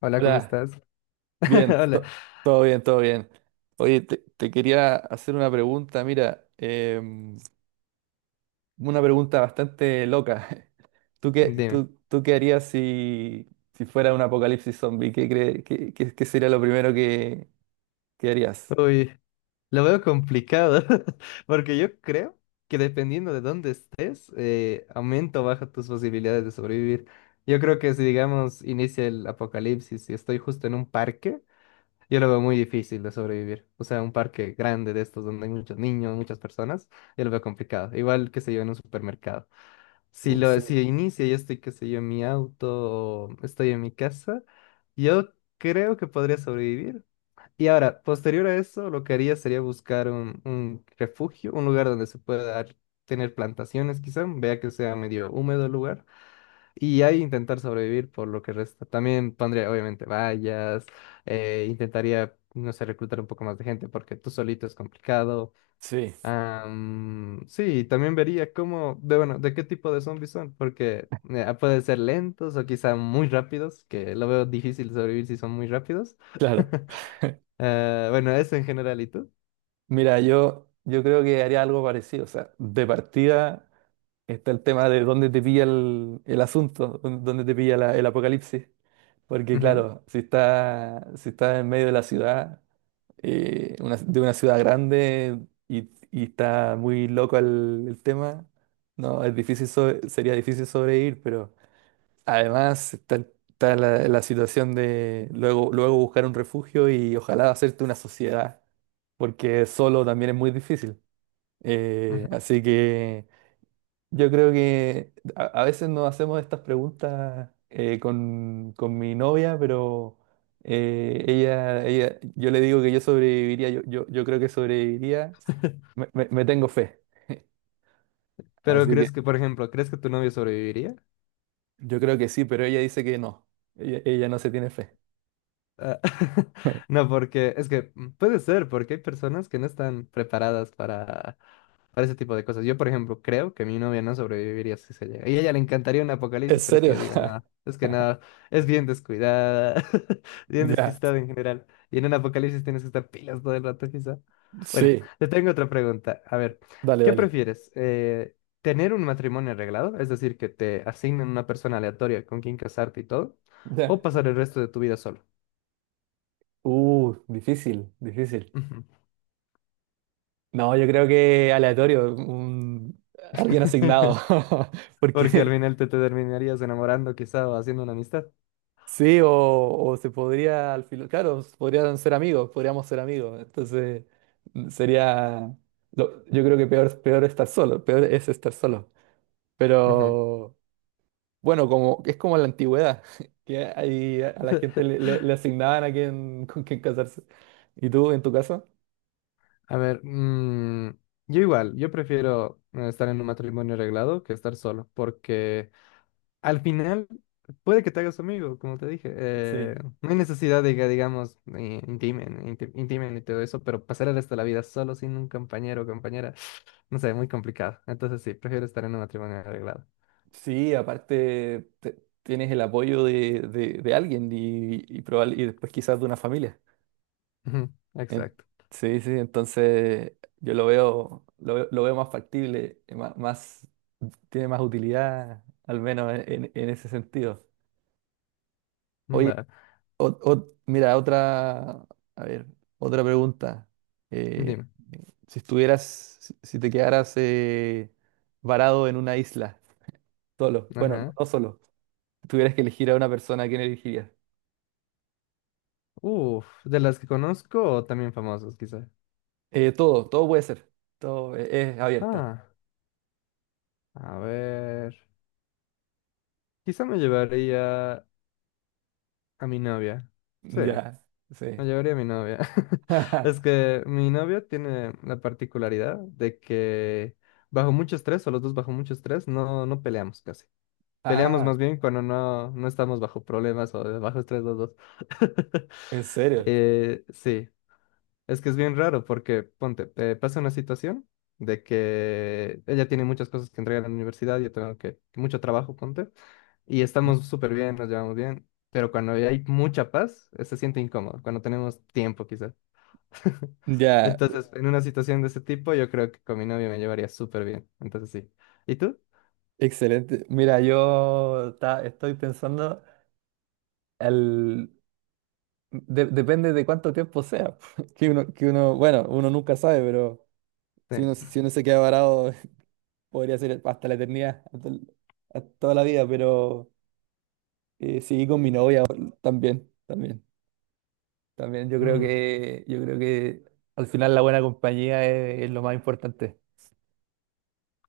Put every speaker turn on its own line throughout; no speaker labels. Hola, ¿cómo
Hola,
estás?
bien,
Hola,
todo bien, todo bien. Oye, te quería hacer una pregunta, mira, una pregunta bastante loca. ¿Tú qué,
dime.
tú, tú qué harías si fuera un apocalipsis zombie? ¿Qué, cre- qué, qué- qué sería lo primero que harías?
Uy, lo veo complicado, porque yo creo que dependiendo de dónde estés, aumenta o baja tus posibilidades de sobrevivir. Yo creo que si, digamos, inicia el apocalipsis y estoy justo en un parque, yo lo veo muy difícil de sobrevivir. O sea, un parque grande de estos donde hay muchos niños, muchas personas, yo lo veo complicado. Igual que se yo en un supermercado.
Uy, sí.
Si inicia, yo estoy, qué sé yo, en mi auto o estoy en mi casa, yo creo que podría sobrevivir. Y ahora, posterior a eso, lo que haría sería buscar un refugio, un lugar donde se pueda tener plantaciones, quizá, vea que sea medio húmedo el lugar, y ahí intentar sobrevivir por lo que resta. También pondría, obviamente, vallas, intentaría, no sé, reclutar un poco más de gente, porque tú solito es complicado.
Sí,
Sí, también vería cómo, de, bueno, de qué tipo de zombies son, porque pueden ser lentos o quizá muy rápidos, que lo veo difícil sobrevivir si son muy rápidos.
claro.
Ah, bueno, eso en general, ¿y tú?
Mira, yo creo que haría algo parecido. O sea, de partida está el tema de dónde te pilla el asunto, dónde te pilla el apocalipsis. Porque
Ujú,
claro, si está en medio de la ciudad, de una ciudad grande, y está muy loco el tema. No, sería difícil sobrevivir, pero además está la situación de luego, luego buscar un refugio y ojalá hacerte una sociedad, porque solo también es muy difícil. Eh,
ujú.
así que... Yo creo que a veces nos hacemos estas preguntas, con mi novia, pero yo le digo que yo sobreviviría, yo creo que sobreviviría, me tengo fe.
Pero
Así que
crees que, por ejemplo, ¿crees que tu novio sobreviviría?
yo creo que sí, pero ella dice que no, ella no se tiene fe.
Ah, no, porque es que puede ser, porque hay personas que no están preparadas para ese tipo de cosas. Yo, por ejemplo, creo que mi novia no sobreviviría si se llega. Y a ella le encantaría un
¿En
apocalipsis, pero es que
serio?
yo digo, nada, es que nada, es bien descuidada, bien
Ya,
despistada en general. Y en un apocalipsis tienes que estar pilas todo el rato, quizá. Bueno,
sí,
te tengo otra pregunta. A ver,
dale,
¿qué
dale.
prefieres? ¿Tener un matrimonio arreglado? Es decir, que te asignen una persona aleatoria con quien casarte y todo,
Ya.
o pasar el resto de tu vida solo.
Difícil, difícil.
Ujú.
No, yo creo que aleatorio, alguien asignado.
Porque al
Porque...
final te terminarías enamorando quizá o haciendo una amistad.
Sí, o se podría, al final, claro, podrían ser amigos, podríamos ser amigos. Entonces, sería, yo creo que peor, peor estar solo, peor es estar solo.
Ujú.
Pero bueno, como es como en la antigüedad, que ahí a la gente le asignaban a quién, con quién casarse. ¿Y tú, en tu caso?
A ver, mm, yo igual, yo prefiero estar en un matrimonio arreglado que estar solo, porque al final puede que te hagas amigo, como te dije.
Sí,
No hay necesidad de que, digamos, intimen y todo eso, pero pasar el resto de la vida solo sin un compañero o compañera, no sé, muy complicado. Entonces sí, prefiero estar en un matrimonio arreglado.
sí, aparte tienes el apoyo de alguien y después quizás de una familia.
Ujú,
En-
exacto.
sí, sí, entonces yo lo veo más factible, más, tiene más utilidad, al menos en, en ese sentido. Oye,
Va,
mira, otra, a ver, otra pregunta. Eh,
dime.
si estuvieras, si, si te quedaras, varado en una isla, solo, bueno, no,
Ajá.
no solo, tuvieras que elegir a una persona, ¿a quién elegirías?
Uf, de las que conozco o también famosos, quizás.
Todo, todo puede ser, todo es abierta.
Ah, a ver. Quizá me llevaría a mi novia. Sí,
Ya,
la
sí.
llevaría a mi novia. Es que mi novia tiene la particularidad de que bajo mucho estrés, o los dos bajo mucho estrés, no peleamos casi. Peleamos
Ah,
más bien cuando no estamos bajo problemas o de bajo estrés los dos.
¿En serio?
Sí, es que es bien raro porque, ponte, pasa una situación de que ella tiene muchas cosas que entregar en la universidad, yo tengo que, mucho trabajo, ponte y estamos súper bien, nos llevamos bien, pero cuando hay mucha paz, se siente incómodo, cuando tenemos tiempo quizás.
Ya,
Entonces, en una situación de ese tipo, yo creo que con mi novio me llevaría súper bien. Entonces, sí. ¿Y tú?
excelente. Mira, estoy pensando, el, depende de cuánto tiempo sea. Que uno, bueno, uno nunca sabe, pero si uno,
Sí.
si uno se queda varado, podría ser hasta la eternidad, hasta toda la vida, pero sí, con mi novia también, también, también. Yo creo
Mm,
que, yo creo que al final la buena compañía es lo más importante.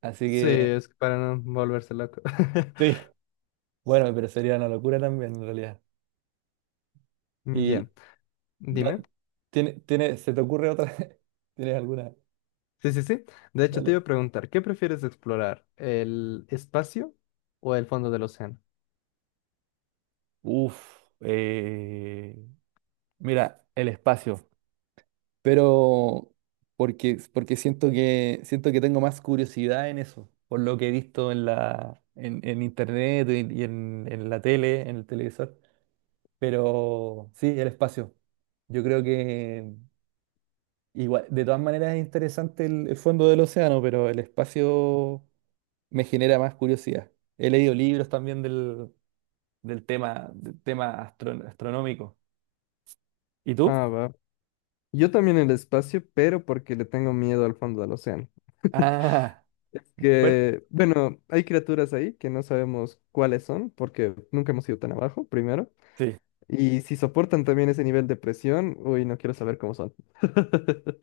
Así
sí,
que
es que para no volverse loco.
sí. Bueno, pero sería una locura también en realidad.
Ya,
Da-
dime.
¿Se te ocurre otra? ¿Tienes alguna?
Sí, sí, sí. De hecho, te iba
Dale.
a preguntar, ¿qué prefieres explorar? ¿El espacio o el fondo del océano?
Uf, mira, el espacio. Pero porque siento que tengo más curiosidad en eso, por lo que he visto en internet y en la tele, en el televisor. Pero sí, el espacio. Yo creo que igual, de todas maneras es interesante el fondo del océano, pero el espacio me genera más curiosidad. He leído libros también astronómico. ¿Y tú?
Ah, va. Yo también el espacio, pero porque le tengo miedo al fondo del océano.
Ah,
Es
bueno,
que, bueno, hay criaturas ahí que no sabemos cuáles son porque nunca hemos ido tan abajo, primero.
sí,
Y si soportan también ese nivel de presión, uy, no quiero saber cómo son.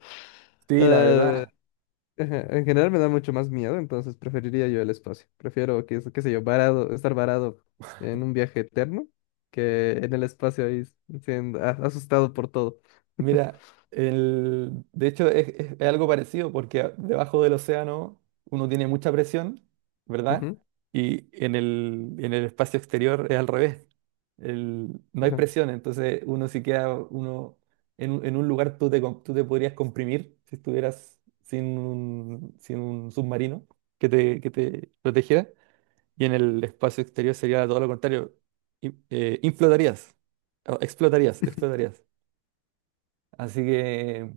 sí, la
Eh,
verdad.
ajá, en general me da mucho más miedo, entonces preferiría yo el espacio. Prefiero, qué, qué sé yo, estar varado en un viaje eterno que en el espacio ahí siendo asustado por todo.
Mira, de hecho es algo parecido porque, debajo del océano uno tiene mucha presión, ¿verdad?
Ujú,
Y en el espacio exterior es al revés. No hay
ajá.
presión, entonces uno, si queda uno en un lugar, tú te podrías comprimir si estuvieras sin un submarino que te protegiera. Y en el espacio exterior sería todo lo contrario. Inflotarías, o explotarías, explotarías. Así que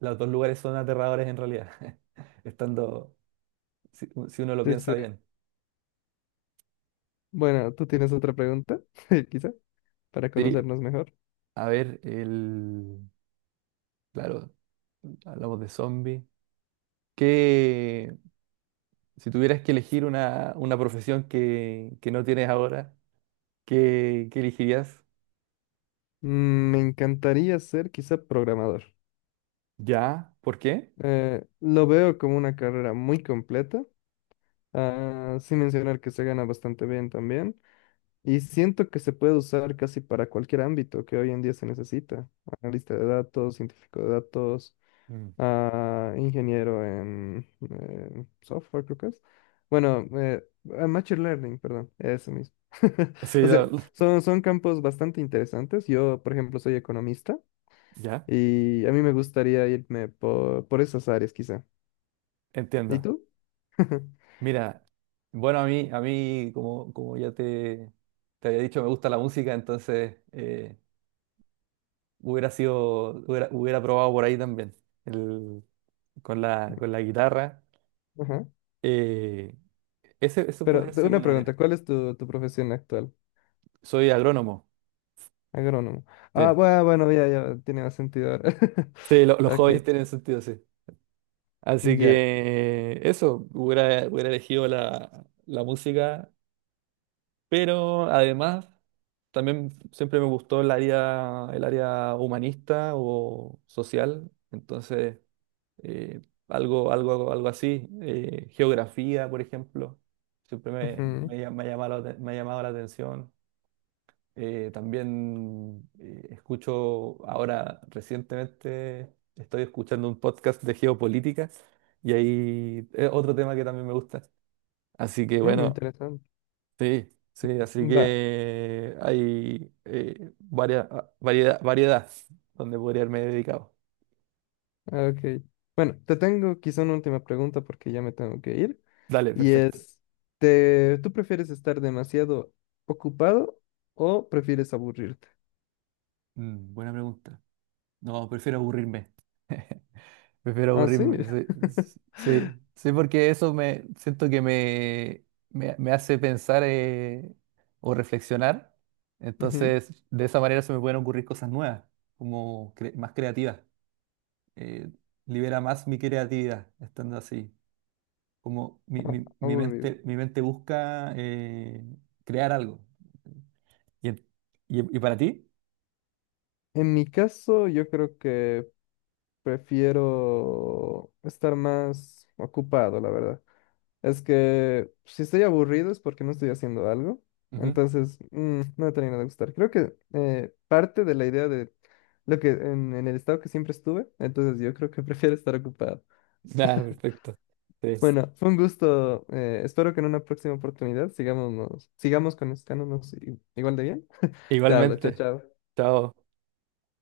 los dos lugares son aterradores en realidad, estando, si uno lo
Sí,
piensa
sí.
bien.
Bueno, ¿tú tienes otra pregunta? Quizá, para
Sí,
conocernos mejor.
a ver, claro, hablamos de zombies. Que si tuvieras que elegir una profesión que no tienes ahora, ¿qué elegirías?
Mm, me encantaría ser quizá programador.
¿Ya? ¿Por qué?
Lo veo como una carrera muy completa, ah, sin mencionar que se gana bastante bien también. Y siento que se puede usar casi para cualquier ámbito que hoy en día se necesita. Analista de datos, científico de datos,
Mm.
ah, ingeniero en software, creo que es. Bueno, ah, Machine Learning, perdón, eso mismo.
Sí,
O sea, son campos bastante interesantes. Yo, por ejemplo, soy economista.
ya,
Y a mí me gustaría irme por esas áreas quizá. ¿Y
entiendo.
tú?
Mira, bueno, a mí como ya te había dicho, me gusta la música, entonces... hubiera probado por ahí también, el- con la guitarra.
Ajá.
Eh, eso
Pero
puede ser
una
un área.
pregunta, ¿cuál es tu, tu profesión actual?
Soy agrónomo,
Agrónomo. Ah,
sí.
bueno, bueno, ya, ya, tiene más sentido ahora.
Sí, los
Ok,
hobbies tienen sentido, sí. Así
ya.
que eso, hubiera elegido la música, pero además también siempre me gustó el área humanista o social, entonces, eh, algo, algo, algo así. Geografía, por ejemplo, siempre me, me,
Ujú,
lla- me ha llamado me ha llamado la atención. También, escucho ahora, recientemente, estoy escuchando un podcast de geopolítica, y ahí es otro tema que también me gusta. Así que
mm,
bueno,
interesante.
sí, sí, así
Va,
que hay, variedad, variedad, donde podría haberme dedicado.
ok. Bueno, te tengo quizá una última pregunta porque ya me tengo que ir.
Dale,
Y
perfecto.
es, ¿te, tú prefieres estar demasiado ocupado o prefieres aburrirte?
Buena pregunta. No, prefiero aburrirme. Prefiero
Ah, sí.
aburrirme. Sí, sí, sí, porque eso, me siento que me hace pensar, o reflexionar.
Ujú,
Entonces, de esa manera se me pueden ocurrir cosas nuevas, como más creativas. Eh, libera más mi creatividad estando así. Como mi, mi- mi
aburrido.
mente, mi mente busca, crear algo. ¿Y, en- y para ti?
En mi caso, yo creo que prefiero estar más ocupado, la verdad. Es que si estoy aburrido es porque no estoy haciendo algo.
Ujú.
Entonces, mm, no me termina de gustar. Creo que parte de la idea de lo que en el estado que siempre estuve, entonces yo creo que prefiero estar ocupado.
Ah, perfecto. Sí.
Bueno, fue un gusto. Eh, espero que en una próxima oportunidad sigamos conectándonos igual de bien. Te hablo, chao,
Igualmente.
chao.
Chao.